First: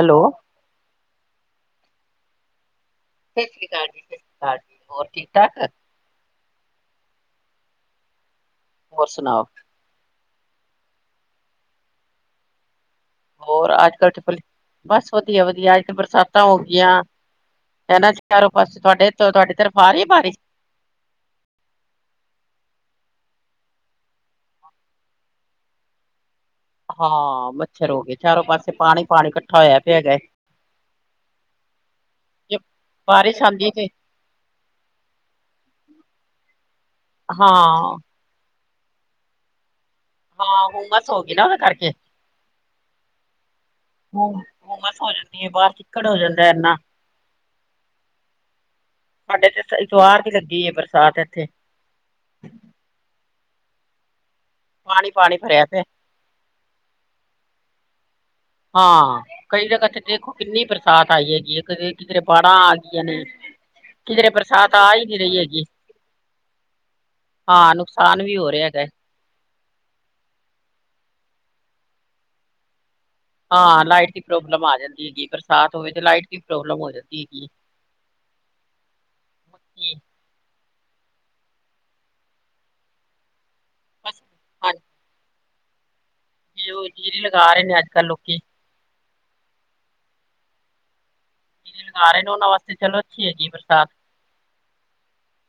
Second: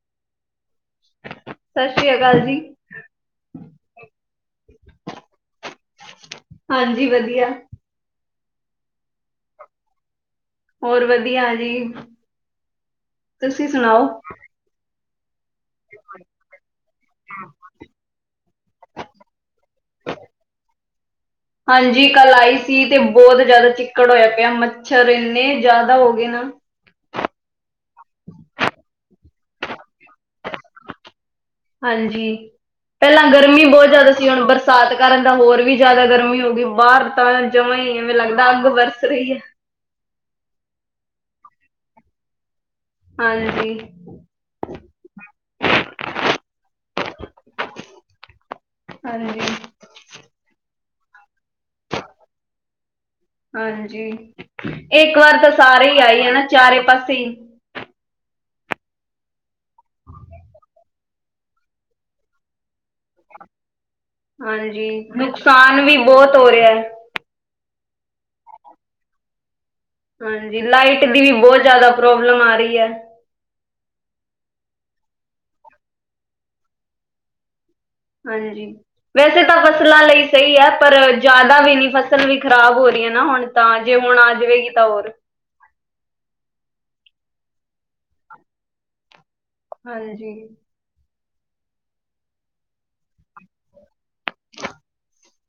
Hello ਸਤਿ ਸ੍ਰੀ ਅਕਾਲ ਜੀ। ਸਤਿ ਸ਼੍ਰੀ ਅਕਾਲ ਜੀ। ਅਕਾਲ ਜੀ ਹੋਰ ਠੀਕ ਠਾਕ? ਹਾਂਜੀ ਵਧੀਆ। ਹੋਰ ਸੁਣਾਓ? ਹੋਰ ਵਧੀਆ ਜੀ ਤੁਸੀਂ ਹੋਰ ਅੱਜ ਸੁਣਾਓ? ਕੱਲ ਟਿਪਲ ਬਸ ਵਧੀਆ, ਵਧੀਆ ਅੱਜ ਤੇ ਬਰਸਾਤਾਂ ਹੋ ਗਈਆਂ। ਇਹਨਾਂ ਚ ਚਾਰੋ ਪਾਸੇ ਤੁਹਾਡੇ ਤੁਹਾਡੀ ਤਰਫ ਆ ਰਹੀ ਬਾਰਿਸ਼? ਹਾਂਜੀ ਕੱਲ੍ਹ ਆਈ ਸੀ ਤੇ ਬਹੁਤ ਜ਼ਿਆਦਾ ਚਿੱਕੜ ਹੋਇਆ ਪਿਆ ਮੱਛਰ ਇੰਨੇ ਜ਼ਿਆਦਾ ਹੋ ਗਏ ਨਾ। ਹਾਂ ਮੱਛਰ ਹੋ ਗਏ ਚਾਰੋਂ ਪਾਸੇ ਪਾਣੀ ਪਾਣੀ ਇਕੱਠਾ ਹੋਇਆ ਪਿਆ ਹੈਗਾ। ਹਾਂਜੀ, ਜੇ ਪਹਿਲਾਂ ਬਾਰਿਸ਼ ਗਰਮੀ ਆਉਂਦੀ ਤੇ ਬਹੁਤ ਜ਼ਿਆਦਾ ਸੀ। ਹੁਣ ਬਰਸਾਤ ਕਾਰਨ ਤਾਂ ਹੋਰ ਵੀ ਜ਼ਿਆਦਾ ਗਰਮੀ ਹੋ ਗਈ। ਬਾਹਰ ਤਾਂ ਹਾਂ ਜਮਾ ਹੀ ਐਵੇਂ ਲੱਗਦਾ ਅੱਗ ਵਰਦੀ। ਸਹੀ ਹੈ। ਹਾਂ ਹੁਮਸ ਹੋ ਗਈ ਨਾ ਉਹਦੇ ਕਰਕੇ। ਹਾਂਜੀ ਹ ਹਮਸ ਹੋ ਜਾਂਦੀ ਹੈ ਬਾਹਰ ਚਿੱਕੜ ਹੋ ਜਾਂਦਾ ਇਨਾ। ਸਾਡੇ ਹਾਂਜੀ ਤੇ ਇਤਵਾਰ ਦੀ ਲੱਗੀ ਬਰਸਾਤ ਇੱਥੇ। ਹਾਂਜੀ ਪਾਣੀ ਇੱਕ ਪਾਣੀ ਵਾਰ ਤਾਂ ਭਰਿਆ ਪਿਆ ਸਾਰੇ ਹੀ ਆਈ ਆ ਨਾ ਚਾਰੇ ਪਾਸੇ। ਹਾਂ, ਕਈ ਜਗ੍ਹਾ ਦੇਖੋ ਕਿੰਨੀ ਬਰਸਾਤ ਆਈ ਹੈਗੀ ਹੈ। ਕਿਤੇ ਕਿਤੇ ਬਾੜਾਂ। ਕਹੀਂਆ ਨੇ ਕਿਧਰੇ ਬਰਸਾਤ ਆ ਹਾਂਜੀ ਹੀ ਨੀ ਰਹੀ ਹੈਗੀ। ਨੁਕਸਾਨ ਵੀ ਬਹੁਤ ਹੋ ਰਿਹਾ ਹੈ ਹਾਂ ਨੁਕਸਾਨ ਵੀ ਹੋ ਰਿਹਾ ਹੈਗਾ। ਹਾਂਜੀ ਲਾਈਟ ਦੀ ਵੀ ਬਹੁਤ ਜਿਆਦਾ ਪ੍ਰੋਬਲਮ ਆ ਰਹੀ ਹੈ। ਹਾਂ ਲਾਈਟ ਦੀ ਪ੍ਰੋਬਲਮ ਆ ਜਾਂਦੀ ਹੈਗੀ ਬਰਸਾਤ ਹੋਵੇ ਤੇ ਲਾਈਟ ਦੀ ਪ੍ਰੋਬਲਮ ਹੋ ਜਾਂਦੀ ਹੈਗੀ। ਹਾਂਜੀ, ਵੈਸੇ ਤਾਂ ਫਸਲਾਂ ਲਈ ਸਹੀ ਹੈ ਪਰ ਜ਼ਿਆਦਾ ਵੀ ਨੀ ਫਸਲ ਵੀ ਖ਼ਰਾਬ ਹੋ ਰਹੀ ਹੈ ਨਾ ਹੁਣ ਤਾਂ ਜੇ ਹੁਣ ਬਸ ਆ ਜਾਵੇਗੀ ਤਾਂ ਹੋਰ। ਹਾਂਜੀ ਉਹ ਜੀਰੀ ਲਗਾ ਰਹੇ ਨੇ ਅੱਜ ਕੱਲ੍ਹ ਲੋਕੀ। ਹਾਂਜੀ ਜੀਰੀ ਲਗਾ ਰਹੇ ਨੇ ਉਹਨਾਂ ਵਾਸਤੇ ਚਲ ਅੱਛੀ ਹੈਗੀ ਬਰਸਾਤ।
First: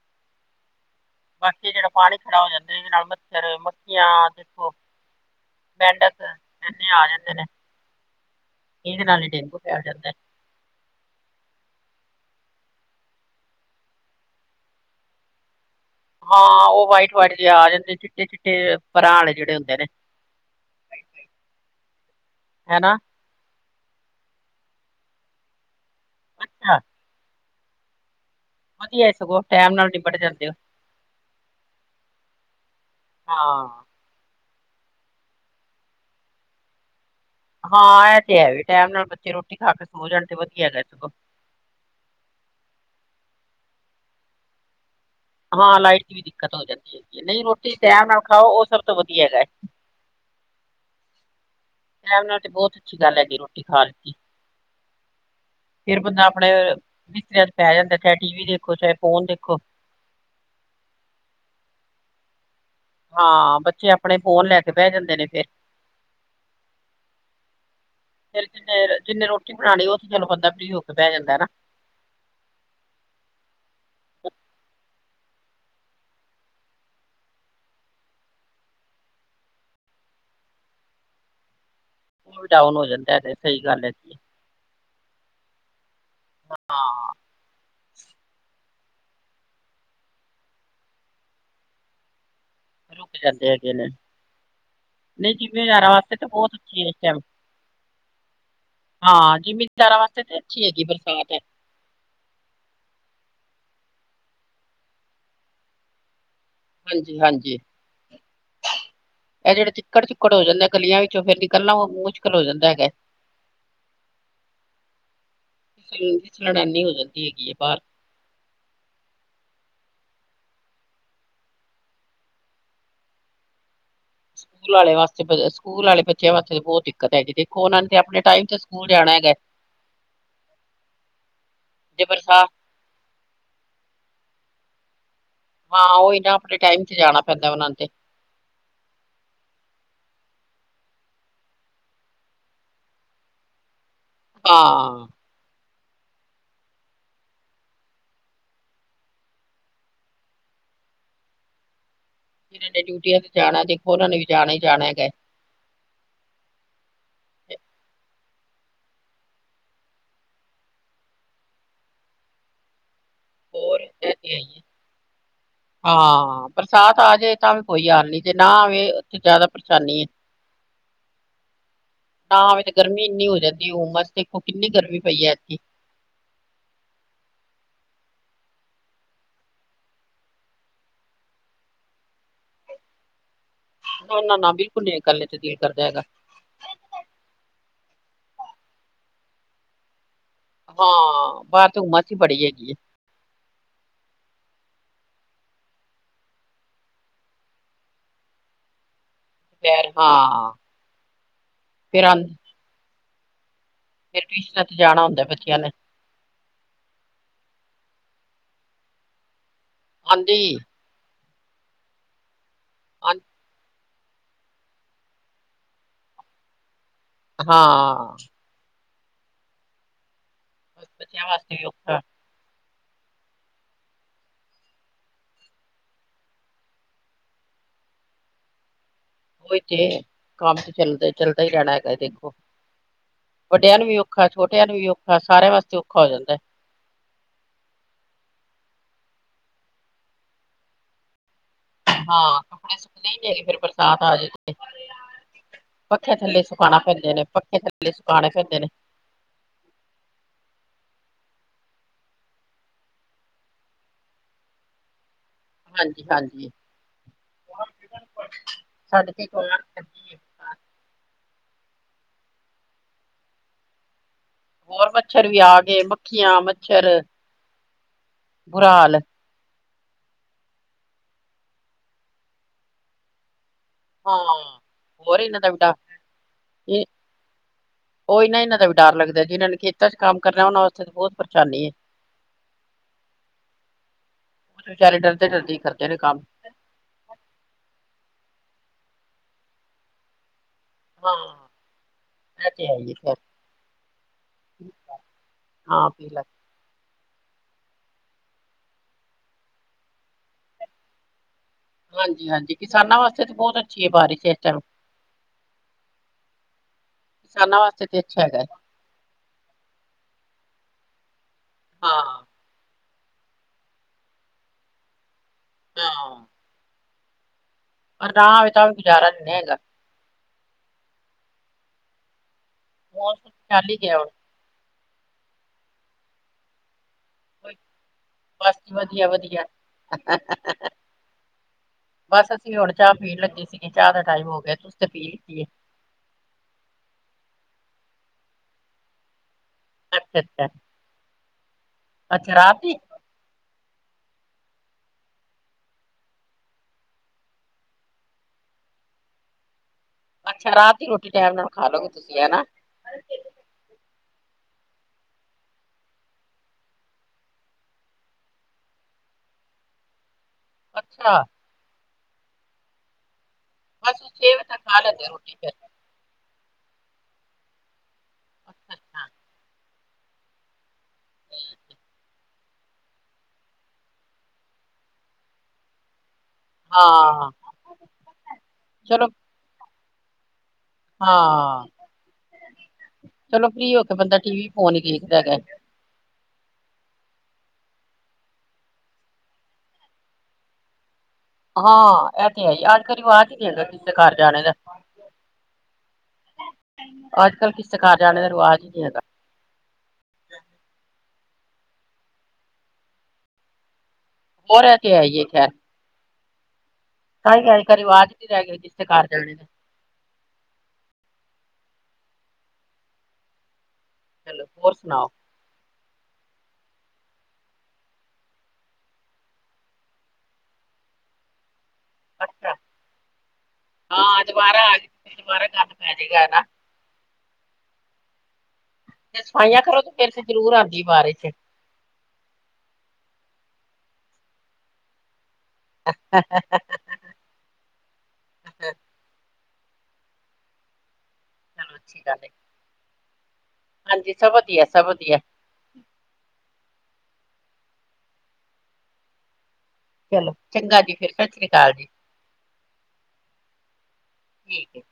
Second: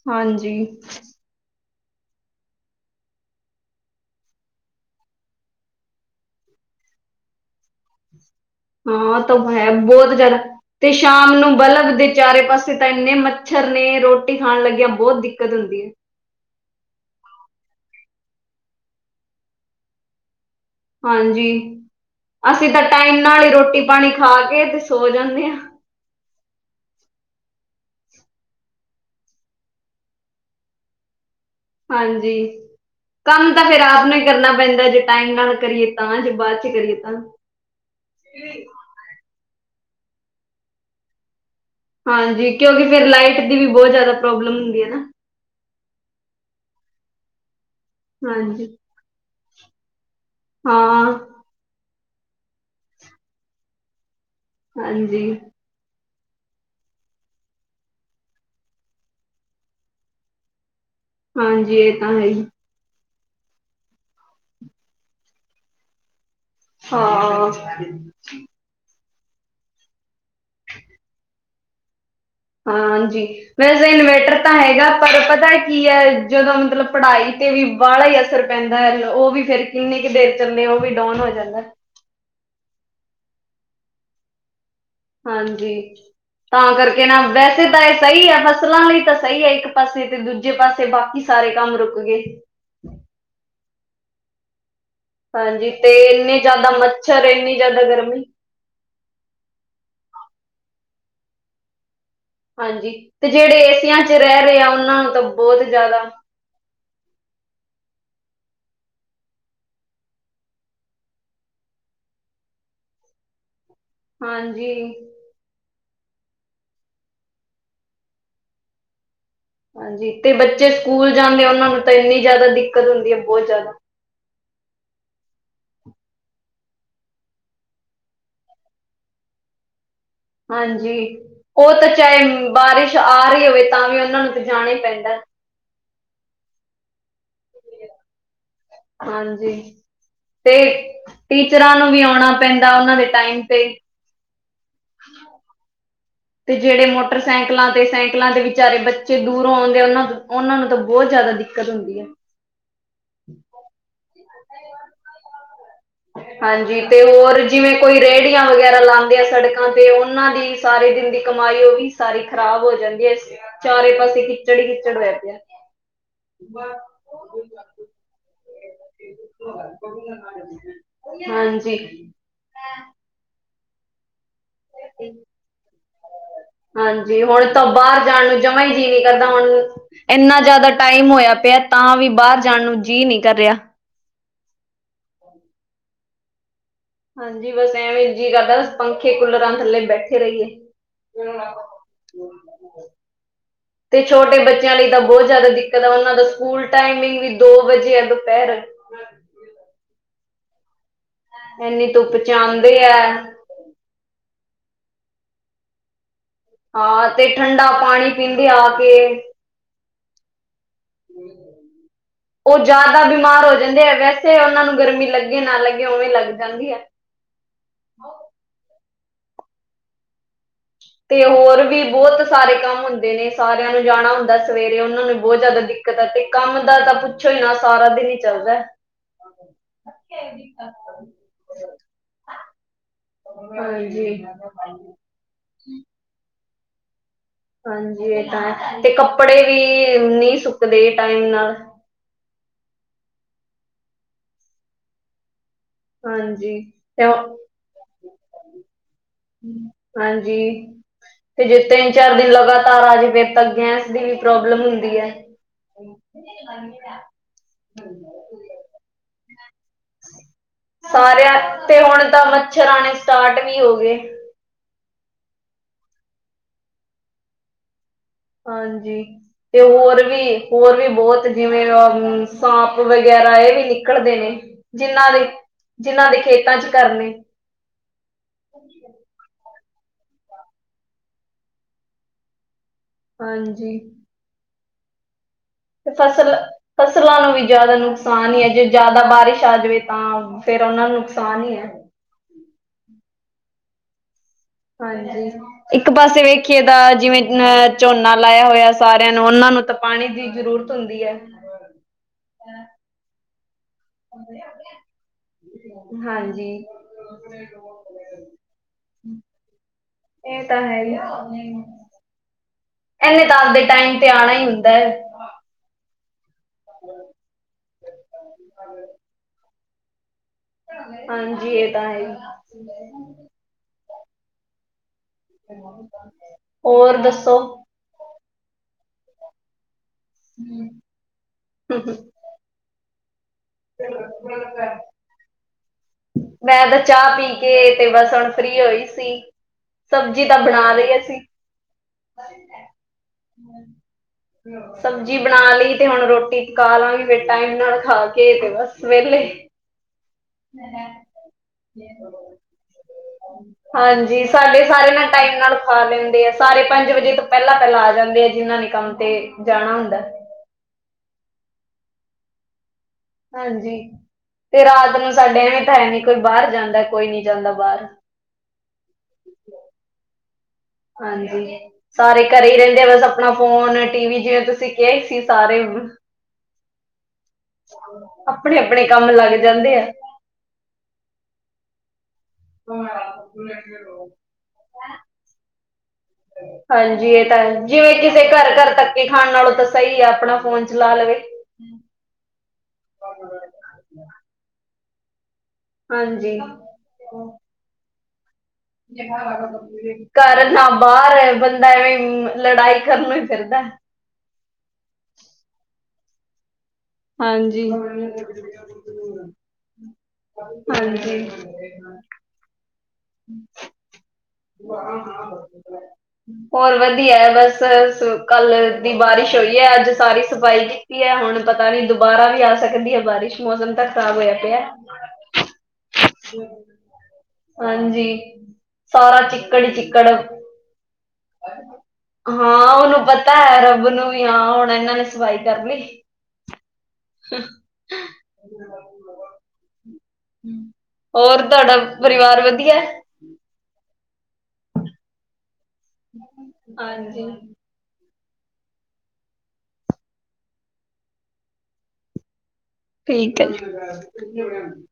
ਹਾਂਜੀ। ਬਾਕੀ ਜਿਹੜਾ ਪਾਣੀ ਖੜਾ ਹੋ ਜਾਂਦਾ ਇਹਦੇ ਨਾਲ ਮੱਛਰ ਮੱਖੀਆਂ ਦੇਖੋ। ਮੈਂਡਕ ਇਨੇ ਆ ਜਾਂਦੇ ਨੇ। ਇਹਦੇ ਹਾਂ ਨਾਲ ਹੀ ਤਾਂ ਡੇਂਗੂ ਹੈ ਫੈਲ ਜਾਂਦਾ ਬਹੁਤ ਜ਼ਿਆਦਾ। ਤੇ ਸ਼ਾਮ ਨੂੰ ਬਲਬ ਦੇ ਚਾਰੇ ਪਾਸੇ ਤਾਂ ਇੰਨੇ ਮੱਛਰ ਨੇ ਰੋਟੀ ਖਾਣ ਲੱਗਿਆ ਬਹੁਤ ਦਿੱਕਤ ਹੁੰਦੀ ਹੈ। ਹਾਂ ਉਹ ਵਾਈਟ ਵਟ ਜਆ ਆ ਜਾਂਦੇ ਚਿੱਟੇ ਚਿੱਟੇ ਭਰਾ ਵਾਲੇ ਜਿਹੜੇ ਹੁੰਦੇ ਨੇ। ਹਾਂਜੀ, ਅਸੀਂ ਤਾਂ ਹਨਾ ਟਾਈਮ ਨਾਲ ਹੀ ਰੋਟੀ ਪਾਣੀ ਖਾ ਕੇ ਤੇ ਸੋ ਜਾਂਦੇ ਹਾਂ। ਅੱਛਾ। ਵਧੀਆ ਸਗੋਂ ਟਾਈਮ ਨਾਲ ਨਿਬੜ ਜਾਂਦੇ ਹੋ। ਹਾਂਜੀ, ਕੰਮ ਤਾਂ ਫਿਰ ਹਾਂ ਆਪ ਨੇ ਕਰਨਾ ਪੈਂਦਾ ਜੇ ਟਾਈਮ ਨਾਲ ਕਰੀਏ ਤਾਂ ਜੇ ਬਾਅਦ ਚ ਕਰੀਏ ਤਾਂ। ਹਾਂ ਇਹ ਤੇ ਹੈ ਵੀ ਟਾਈਮ ਨਾਲ ਬੱਚੇ ਰੋਟੀ ਖਾ ਕੇ ਸੋਹ ਜਾਣ ਤੇ ਵਧੀਆ ਹੈ ਸਗੋਂ। ਹਾਂਜੀ ਕਿਉਂਕਿ ਫਿਰ ਲਾਈਟ ਦੀ ਵੀ ਬਹੁਤ ਜ਼ਿਆਦਾ ਪ੍ਰੋਬਲਮ ਹੁੰਦੀ ਹੈ ਨਾ। ਹਾਂ ਲਾਈਟ ਦੀ ਵੀ ਦਿੱਕਤ ਹੋ ਜਾਂਦੀ ਹੈਗੀ ਹੈ, ਨਹੀਂ ਰੋਟੀ ਟੈਮ ਨਾਲ ਖਾਓ ਉਹ ਹਾਂਜੀ ਸਭ ਤੋਂ ਵਧੀਆ ਹੈਗਾ ਹੈ। ਹਾਂ। ਟੈਮ ਨਾਲ ਤੇ ਬਹੁਤ ਅੱਛੀ ਗੱਲ ਹੈਗੀ ਰੋਟੀ ਖਾਣ ਦੀ। ਹਾਂਜੀ। ਫਿਰ ਬੰਦਾ ਆਪਣੇ ਬਿਸਤਰੀਆਂ ਚ ਪੈ ਜਾਂਦਾ ਚਾਹੇ ਟੀ ਵੀ ਦੇਖੋ ਚਾਹੇ ਫੋਨ ਦੇਖੋ। ਹਾਂਜੀ ਇਹ ਤਾਂ ਹੈ ਹੀ। ਹਾਂ ਬੱਚੇ ਆਪਣੇ ਫੋਨ ਲੈ ਕੇ ਬਹਿ ਜਾਂਦੇ ਨੇ ਫੇਰ। ਹਾਂ। ਫਿਰ ਜਿੰਨੇ ਜਿੰਨੇ ਰੋਟੀ ਬਣਾਣੀ ਉਹ ਤੇ ਚਲੋ ਬੰਦਾ ਫ੍ਰੀ ਹੋਕੇ ਬਹਿ ਜਾਂਦਾ ਹੈ ਨ। ਹਾਂ ਹਾਂਜੀ। ਵੈਸੇ ਇਨਵੇਟਰ ਤਾਂ ਹੈਗਾ ਪਰ ਪਤਾ ਕੀ ਹੈ ਜਦੋਂ ਮਤਲਬ ਪੜ੍ਹਾਈ ਤੇ ਵੀ ਵਾਲਾਹਾ ਹੀ ਅਸਰ ਪੈਂਦਾ ਹੈ ਉਹ ਵੀ ਫਿਰ ਕਿੰਨੀ ਕੁ ਦੇਰ ਚੱਲੇ, ਉਹ ਵੀ ਡਾਊਨ ਹੋ ਜਾਂਦਾ। ਉਹ ਡਾਊਨ ਹੋ ਜਾਂਦਾ ਤੇ ਸਹੀ ਗੱਲ ਹੈ ਜੀ। ਹਾਂਜੀ, ਤਾਂ ਕਰਕੇ ਹਾਂ ਵੈਸੇ ਤਾਂ ਇਹ ਸਹੀ ਹੈ, ਫਸਲਾਂ ਲਈ ਤਾਂ ਸਹੀ ਹੈ ਇੱਕ ਪਾਸੇ ਤੇ ਦੂਜੇ ਪਾਸੇ ਬਾਕੀ ਸਾਰੇ ਕੰਮ ਰੁਕ ਗਏ। ਰੁਕ ਜਾਂਦੇ ਹੈਗੇ ਨੇ। ਨਹੀਂ ਹਾਂਜੀ ਜ਼ਿੰਮੇਦਾਰਾਂ ਤੇ ਵਾਸਤੇ ਤਾਂ ਇੰਨੇ ਬਹੁਤ ਜ਼ਿਆਦਾ ਅੱਛੀ ਹੈ ਇਸ ਟਾਈਮ। ਮੱਛਰ ਇੰਨੀ ਜ਼ਿਆਦਾ ਗਰਮੀ ਹਾਂ ਜ਼ਿਮੀਦਾਰਾਂ ਵਾਸਤੇ ਤੇ ਅੱਛੀ ਹੈਗੀ ਬਰਸਾਤ। ਹਾਂਜੀ, ਤੇ ਜਿਹੜੇ ਏਸੀਆਂ ਚ ਰਹਿ ਰਹੇ ਆ ਉਹਨਾਂ ਨੂੰ ਤਾਂ ਬਹੁਤ ਜ਼ਿਆਦਾ। ਹਾਂਜੀ-ਹਾਂਜੀ। ਇਹ ਜਿਹੜੇ ਚਿੱਕੜ-ਚੁੱਕੜ ਹੋ ਜਾਂਦੇ ਆ ਗਲੀਆਂ ਵਿੱਚੋਂ ਫੇਰ ਨਿਕਲਣਾ ਉਹ ਮੁਸ਼ਕਿਲ ਹੋ ਜਾਂਦਾ ਹੈਗਾ। [inaudible] [unintelligible] ਹਾਂਜੀ। ਫਿਸਲਣ ਏਨੀ ਹੋ ਜਾਂਦੀ ਹੈਗੀ ਹੈ ਬਾਹਰ। ਹਾਂਜੀ ਤੇ ਬੱਚੇ ਸਕੂਲ ਜਾਂਦੇ ਆ ਉਹਨਾਂ ਨੂੰ ਤਾਂ ਇੰਨੀ ਜ਼ਿਆਦਾ ਦਿੱਕਤ ਹੁੰਦੀ ਹੈ ਬਹੁਤ ਜ਼ਿਆਦਾ। ਸਕੂਲ ਵਾਲੇ ਵਾਸਤੇ ਸਕੂਲ ਵਾਲੇ ਬੱਚਿਆਂ ਵਾਸਤੇ ਬਹੁਤ ਦਿੱਕਤ ਹੈਗੀ ਦੇਖੋ ਉਹਨਾਂ ਨੇ ਤੇ ਆਪਣੇ ਟਾਈਮ ਤੇ ਸਕੂਲ ਜਾਣਾ ਹੈਗਾ। ਹਾਂਜੀ, ਉਹ ਤਾਂ ਜੇ ਬਰਸਾਤ ਚਾਹੇ ਬਾਰਿਸ਼ ਆ ਰਹੀ ਹੋਵੇ ਤਾਂ ਵੀ ਉਹਨਾਂ ਨੂੰ ਤਾਂ ਜਾਣਾ ਹੀ ਪੈਂਦਾ। ਹਾਂ ਉਹ ਹੀ ਨਾ ਆਪਣੇ ਟਾਈਮ ਚ ਜਾਣਾ ਪੈਂਦਾ ਉਹਨਾਂ ਤੇ। ਹਾਂਜੀ। ਤੇ, ਟੀਚਰਾਂ ਨੂੰ ਵੀ ਆਉਣਾ ਪੈਂਦਾ ਉਹਨਾਂ ਦੇ ਟਾਈਮ ਤੇ। ਹਾਂ ਤੇ ਜਿਹੜੇ ਮੋਟਰਸਾਈਕਲਾਂ ਤੇ ਸਾਈਕਲਾਂ ਤੇ ਵਿਚਾਰੇ ਬੱਚੇ ਦੂਰੋਂ ਆਉਂਦੇ ਉਹਨਾਂ ਉਹਨਾਂ ਨੂੰ ਤਾਂ ਬਹੁਤ ਜ਼ਿਆਦਾ ਕੱਤ ਹੁੰਦੀ ਹੈ। ਜਿੰਨਾ ਨੇ ਡਿਊਟੀਆਂ ਤੇ ਜਾਣਾ ਦੇਖੋ ਉਹਨਾਂ ਨੇ ਵੀ ਜਾਣਾ ਹੀ ਜਾਣਾ ਹੈਗਾ। ਹਾਂਜੀ, ਤੇ ਹੋਰ ਜਿਵੇਂ ਕੋਈ ਰੇਹੜੀਆਂ ਵਗੈਰਾ ਲਾਉਂਦੇ ਆ ਸੜਕਾਂ ਤੇ ਉਹਨਾਂ ਦੀ ਸਾਰੇ ਦਿਨ ਦੀ ਕਮਾਈ ਉਹ ਵੀ ਸਾਰੀ ਖ਼ਰਾਬ ਹੋ ਜਾਂਦੀ ਏ। ਇਸ ਹੋਰ ਇਹ ਚਾਰੇ ਤੇ ਹੈ ਪਾਸੇ ਹੈ ਖਿੱਚੜ ਹੀ ਖਿੱਚੜ ਬਹਿ ਪਿਆ। ਹਾਂ, ਬਰਸਾਤ ਆ ਜਾਵੇ ਤਾਂ ਵੀ ਕੋਈ ਹਾਲ ਨਹੀਂ ਜੇ ਨਾ ਆਵੇ ਉੱਥੇ ਜ਼ਿਆਦਾ ਪਰੇਸ਼ਾਨੀ ਏ। ਹਾਂਜੀ। ਨਾ ਆਵੇਂ ਤੇ ਗਰਮੀ ਇੰਨੀ ਹੋ ਜਾਂਦੀ, ਹੁੰਮਸ ਦੇਖੋ ਕਿੰਨੀ ਗਰਮੀ ਪਈ ਹੈ ਐਤਕੀ। ਹਾਂਜੀ ਹੁਣ ਤਾ ਬਾਰ ਜਾਣ ਨੂੰ ਜਮਾ ਹੀ ਜੀਅ ਨਹੀਂ ਕਰਦਾ ਹੁਣ। ਇੰਨਾ ਜਾਦਾ ਟਾਈਮ ਹੋਇਆ ਪਿਆ ਤਾ ਵੀ ਬਾਰ ਜਾਣ ਨੂੰ ਜੀਅ ਨੀ ਕਰ ਰਿਹਾ। ਇਨਾ ਨਾ ਬਿਲਕੁਲ ਨੀ ਨਿਕਲਣੇ ਨੂੰ ਜੀ ਕਰਦਾ ਹੈਗਾ। ਹਾਂਜੀ ਬਸ ਐਵੇਂ ਜੀ ਕਰਦਾ ਪੰਖੇ ਕੂਲਰਾਂ ਥੱਲੇ ਬੈਠੇ ਰਹੀਏ। ਹਾਂ ਬਾਹਰ ਤੋਂ ਹੁੰਮਸ ਸੀ ਹੀ ਬੜੀ ਹੈਗੀ ਏ। ਤੇ ਛੋਟੇ ਬੱਚਿਆਂ ਲਈ ਤਾ ਬੋਹਤ ਜਾਦਾ ਦਿੱਕਤ ਆ ਉਹਨਾ ਦਾ ਸਕੂਲ ਟਾਈਮਿੰਗ ਵੀ ਦੋ ਵਜੇ ਆ ਦੁਪਹਿਰ। ਫਿਰ ਹਾਂ। ਇੰਨੀ ਫੇਰ ਆਂ ਧੁੱਪ ਚ ਆਦੇ ਆ। ਫੇਰ ਟਿਊਸ਼ਨਾ ਤੇ ਜਾਣਾ ਹੁੰਦਾ ਬੱਚਿਆ ਨੇ। ਹਾਂ ਤੇ ਠੰਡਾ ਪਾਣੀ ਪੀਂਦੇ ਆ ਕੇ। ਹਾਂਜੀ ਉਹ ਜਾਦਾ ਆਂ- ਬਿਮਾਰ ਹੋ ਜਾਂਦੇ ਹੈਗਾ। ਤੇ ਉਹਨਾ ਨੂੰ ਗਰਮੀ ਲੱਗੇ ਨਾ ਲੱਗੇ ਉਵੇਂ ਲੱਗ ਜਾਂਦੀ ਹੈ। ਹਾਂ ਬਸ ਤੇ ਬੱਚਿਆਂ ਵਾਸਤੇ ਹੋਰ ਵੀ ਔਖਾ ਬੋਹਤ ਸਾਰੇ ਕੰਮ ਹੁੰਦੇ ਨੇ ਸਾਰਿਆ ਨੂੰ ਜਾਣਾ ਹੁੰਦਾ ਸਵੇਰੇ ਉਹਨਾ ਨੂੰ ਬਹੁਤ ਜਾਦਾ ਦਿੱਕਤ ਆ ਤੇ ਕੰਮ ਦਾ ਤਾਂ ਪੁੱਛੋ ਹੀ ਨਾ ਸਾਰਾ ਦਿਨ ਹੀ ਚੱਲਦਾ। ਉਹੀ ਤੇ ਕੰਮ ਤੇ ਚੱਲਦਾ-ਚੱਲਦਾ ਹੀ ਰਹਿਣਾ ਹੈਗਾ ਦੇਖੋ। ਵੱਡਿਆਂ ਨੂੰ ਵੀ ਹਾਂਜੀ ਔਖਾ, ਛੋਟਿਆਂ ਨੂੰ ਵੀ ਔਖਾ ਸਾਰਿਆਂ ਵਾਸਤੇ ਔਖਾ ਹੋ ਜਾਂਦਾ। ਹਾਂਜੀ ਇਹ ਤਾਂ ਹੈ ਤੇ ਕੱਪੜੇ ਵੀ ਨਈ ਸੁੱਕਦੇ ਟਾਈਮ ਨਾਲ। ਹਾਂ ਕੱਪੜੇ ਸੁੱਕਦੇ ਹੀ ਨੀ ਹੈ ਫੇਰ ਬਰਸਾਤ ਆ [unintelligible] ਪੱਖੇ ਥੱਲੇ ਹਾਂਜੀ ਸੁਕਾਉਣਾ ਤੇ ਪੈਂਦੇ ਨੇ, ਉਹ ਪੱਖੇ ਥੱਲੇ ਸੁਕਾਉਣੇ ਪੈਂਦੇ ਨੇ। ਹਾਂਜੀ ਤੇ ਜੇ ਤਿੰਨ ਚਾਰ ਦਿਨ ਲਗਾਤਾਰ ਆ ਜਾਵੇ ਫਿਰ ਤ ਗੈਸ ਦੀ ਵੀ ਪ੍ਰੋਬਲਮ ਹੁੰਦੀ ਏ। ਹਾਂਜੀ-ਹਾਂਜੀ ਸਾਡੇ ਤੇ ਏ। ਸਾਰਿਆਂ ਤੇ ਹੁਣ ਤਾਂ ਮੱਛਰ ਆਣੇ ਸਟਾਰਟ ਵੀ ਹੋ ਗਏ। ਹੋਰ ਮੱਛਰ ਵੀ ਆ ਗਏ ਮੱਖੀਆਂ-ਮੱਛਰ। ਹਾਂਜੀ ਤੇ ਹੋਰ ਵੀ ਹੋਰ ਵੀ ਬਹੁਤ ਜਿਵੇਂ ਅ ਸਾਂਪ ਵਗੈਰਾ ਇਹ ਵੀ ਨਿ ਨਕਲਦੇ ਹਾਂ ਨੇ ਜਿਨਾ ਹੋਰ ਦੇ, ਇਹਨਾਂ ਦਾ ਵੀ ਡਰ ਜਿਨਾ ਦੇ ਖੇਤਾ ਚ ਇਹ ਘਰ ਨੇ। ਉਹ ਹੀ ਨਾ ਇਹਨਾ ਦਾ ਵੀ ਡਰ ਲੱਗਦਾ ਜਿਹਨਾਂ ਨੇ ਖੇਤਾਂ ਚ ਕੰਮ ਕਰਨਾ ਉਹਨਾ ਵਾਸਤੇ ਬਹੁਤ ਪਰੇਸ਼ਾਨੀ ਏ। [inaudible] ਹਾਂਜੀ ਕੁਛ ਵਿਚਾਰੇ ਡਰਦੇ-ਡਰਦੇ ਹੀ ਕਰਦੇ ਤੇ ਨੇ ਕੰਮ ਫਸਲ ਫਸਲਾਂ ਨੂੰ ਵੀ ਜਾਦਾ ਨੁਕਸਾਨ ਹੀ ਏ ਜੇ ਜਾਦਾ ਬਾਰਿਸ਼ ਆ ਜਾਵੇ ਤਾ। ਫੇਰ ਉਨਾ ਨੂੰ ਹਾਂ ਨੁਕਸਾਨ ਹੀ ਏ। ਇਹ ਤੇ ਹੈ ਹੀ ਹੈ [unintelligible] ਹਾਂਜੀ ਇੱਕ ਹਾਂ ਪੀਲਾ ਪਾਸੇ ਵੇਖ ਵੇਖੀਏ ਤਾ ਜਿਵੇ ਅਹ ਝੋਨਾ ਲਾਇਆ ਹੋਇਆ ਸਾਰਿਆ ਨੂੰ ਉਹਨਾ ਨੂੰ ਤਾ ਪਾਣੀ ਦੀ ਜ਼ਰੂਰਤ ਹੁੰਦੀ ਏ। ਹਾਂਜੀ-ਹਾਂਜੀ ਕਿਸਾਨਾਂ ਵਾਸਤੇ ਤਾਂ ਬੌਤ ਅੱਛੀ ਏ ਬਾਰਿਸ਼ ਏ ਚਲੋ ਹਾਂਜੀ। ਕਿਸਾਨਾਂ ਵਾਸਤੇ ਤੇ ਅੱਛਾ ਹੈਗਾ। ਏ ਤਾਂ ਹੈਈ ਏ ਹਾਂ [unintelligible] ਏਨੇ [unintelligible] ਦੇ ਟਾਈਮ ਤੇ ਆਣਾ ਈ ਹੁੰਦਾ। [unintelligible] ਹ [unintelligible] ਪਰ ਨਾ ਹੋਵੇ ਤਾਂਵੀ ਗੁਜ਼ਾਰਾ ਨੀ ਹੈਗਾ। ਹਾਂਜੀ ਏ ਤਾ ਹੈ ਈ। ਮੌਸਮ ਚੱਲ ਹੀ ਗਿਆ ਓ। ਔਰ ਦੱਸੋ? ਬਸ ਜੀ ਵਧੀਆ-ਵਧੀਆ ਬਸ ਕਿ ਹੁਣ ਚਾ ਪੀਣ ਲੱਗੀ ਸੀਗੀ। ਚਾ ਦਾ ਟਾਈਮ ਹੋ ਗਿਆ। ਤੁਸੀਂ ਤੇ ਪੀ ਲੀਤੀ ਏ। ਮੈਂ ਤਾ ਚਾ, ਪੀ ਕੇ ਤੇ ਵਸ ਹੁੰਣ ਫਰੀ ਹੋਈ ਸੀ। ਅੱਛਾ ਸਬਜ਼ੀ ਤਾਂ ਅੱਛਾ ਬਣਾ ਲਈ ਅਸੀਂ। ਅੱਛਾ ਰਾਤ ਦੀ ਸਬਜ਼ੀ ਬਣਾ ਲਈ ਤੇ, ਹੁਣ ਰੋਟੀ ਪਕਾ ਲਾਂਗੇ ਫੇਰ ਟਾਈਮ ਨਾਲ ਖਾ [unintelligible] ਬਸ ਵੇਹਲੇ ਅੱਛਾ ਰਾਤ ਦੀ ਰੋਟੀ ਟੈਮ ਨਾਲ ਖਾਲੋਗੇ ਤੁਸੀਂ ਹੇਨਾ। ਹਾਂਜੀ, ਸਾਡੇ ਸਾਰੇ ਨਾ ਟਾਈਮ ਨਾਲ ਖਾ ਲੈਂਦੇ ਆ, ਸਾਰੇ ਪੰਜ ਵਜੇ ਤੋਂ ਪੈਲਾਂ-ਪੈਲਾਂ ਆ ਜਾਂਦੇ ਜਿਨਾਂ ਨੇ ਕੰਮ ਤੇ ਜਾਣਾ ਹੁੰਦਾ। ਅੱਛਾ। ਹਾਂਜੀ, ਬਸ ਛੇ ਵਜੇ ਤੱਕ ਤੇ ਖਾ ਰਾਤ ਲੈਂਦੇ ਨੂੰ ਰੋਟੀ ਸਾਡੇ ਫਿਰ ਐਵੇਂ ਤਾਂ ਹੈ ਨੀ ਕੋਈ, ਬਾਹਰ ਜਾਂਦਾ ਕੋਈ ਨੀ ਜਾਂਦਾ ਬਾਹਰ। ਅੱਛਾ ਅੱਛਾ ਹਾਂਜੀ। ਸਾਰੇ ਘਰੇ ਹੀ ਰਹਿੰਦੇ ਆ। ਬਸ ਆਪਣਾ ਫੋਨ, ਟੀ ਵੀ ਜਿਵ ੇਂ ਤੁਸੀਂ ਕਿਹਾ ਸੀ। ਸਾਰੇ ਹਾਂ ਆਪਣੇ-ਆਪਣੇ ਚਲੋ ਕੰਮ ਲੱਗ ਜਾਂਦੇ ਆ। ਹਾਂ, ਚਲੋ ਫਰੀ ਹੋ ਕੇ ਬੰਦਾ ਟੀ ਵੀ, ਫੋਨ ਦੇਖਦਾ ਹੈਗਾ। ਹਾਂਜੀ, ਇਹ ਤਾਂ ਜਿਵੇਂ ਕਿਸੇ ਘਰ- ਘਰ ਧੱਕੇ ਖਾਣ ਨਾਲੋਂ, ਤਾਂ ਸਹੀ ਆ ਆਪਣਾ ਫੋਨ ਚਲਾ ਲਵੇ। ਹਾਂ ਏ ਤੇ ਹੈਈ, ਅੱਜ ਕੱਲ ਰਿਵਾਜ਼ ਈ ਨੀ ਹੇਗਾ। ਕਿਸੇ ਦੇ ਘਰ ਜਾਣੇ ਦਾ। ਹਾਂਜੀ ਅੱਜ-ਕੱਲ ਕਿਸੇ ਘਰ ਜਾਣੇ ਦਾ ਰਿਵਾਜ ਨੀ ਹੈਗਾ ਜਖ ਆ [unintelligible] ਘਰ ਨਾ ਬਾਰ ਏ ਬੰਦਾ ਐਵੇਂ ਲੜਾਈ ਕਰਨੂੰ ਈ ਫਿਰਦਾ। ਹੋਰ ਏ ਤੇ ਹੈਈ ਏ ਖੈਰ। ਸਾਰੀ ਸਾਰੀ ਘਰ ਆਵਾਜ਼ ਨੀ ਰਹਿ ਗਈ ਜਿਸਦੇ ਘਰ ਜਾਣੇ ਨੇ ਹਾਂਜੀ-ਹਾਂਜੀ। ਚਲੋ ਹੋਰ ਆ ਸੁਣਾਓ [unintelligible] ਹੋਰ ਵਦੀਆ ਬਸ। ਸ ਕੱਲ ਦੀ ਬਾਰਿਸ਼ ਹੋਈ ਐ, ਅੱਜ ਸਾਰੀ ਸਫ਼ਾਈ। ਕੀ ਹੈ, ਹੁਣ ਪਤਾ ਨੀ ਦੁ ਬਾਰਾਂ ਵੀ ਅੱਛਾ ਆ ਸਕਦੀ ਏ ਬਾਰਿਸ਼। ਮੌਸਮ ਤਾਂ ਖ਼ਰਾਬ ਹਾਂ ਹੋਐਆ ਦੁਬਾਰਾ ਪਿਆ। ਆ ਗਈ ਦੁਬਾਰਾ ਗੱਲ ਪੈ ਜਾਏਗਾ ਨਾ ਹਾਂਜੀ। ਸਾਰਾ ਤੇ ਸਫਾਈਆਂ ਚਿੱਕੜ ਈ ਕਰੋ ਤੇ ਚਿੱਕੜ ਫੇਰ ਤੇ ਜ਼ਰੂਰ ਆਂਦੀ ਹੈ ਬਾਰਿਸ਼। ਹਾਂ ਉਨੂੰ ਪਤਾ ਐ ਰੱਬ ਨੂੰ ਵੀ, ਹਾਂ ਹੁਣ ਏਨਾਂ ਨੇ ਸਫਾਈ ਕਰਲੀ। ਹ [unintelligible] ਹ [unintelligible] ਹੱ [unintelligible] ਹੋਰ ਚਲੋ ਤੁਆਡਾ ਅੱਛੀ ਗੱਲ ਹੈ ਪਰਿਵਾਰ ਵਦੀਆ ਐ? ਹਾਂਜੀ ਸਬ ਵਦੀਆ ਐ, ਸਬ ਵਦੀਆ ਐ। ਹਾਂਜੀ। ਚਲੋ ਚੰਗਾ ਜੀ। ਫੇਰ ਸਤਿ ਸ੍ਰੀ ਕਾਲ ਜੀ। ਠੀਕ ਏ। ਠੀਕ ਹੈ ਠੀਕ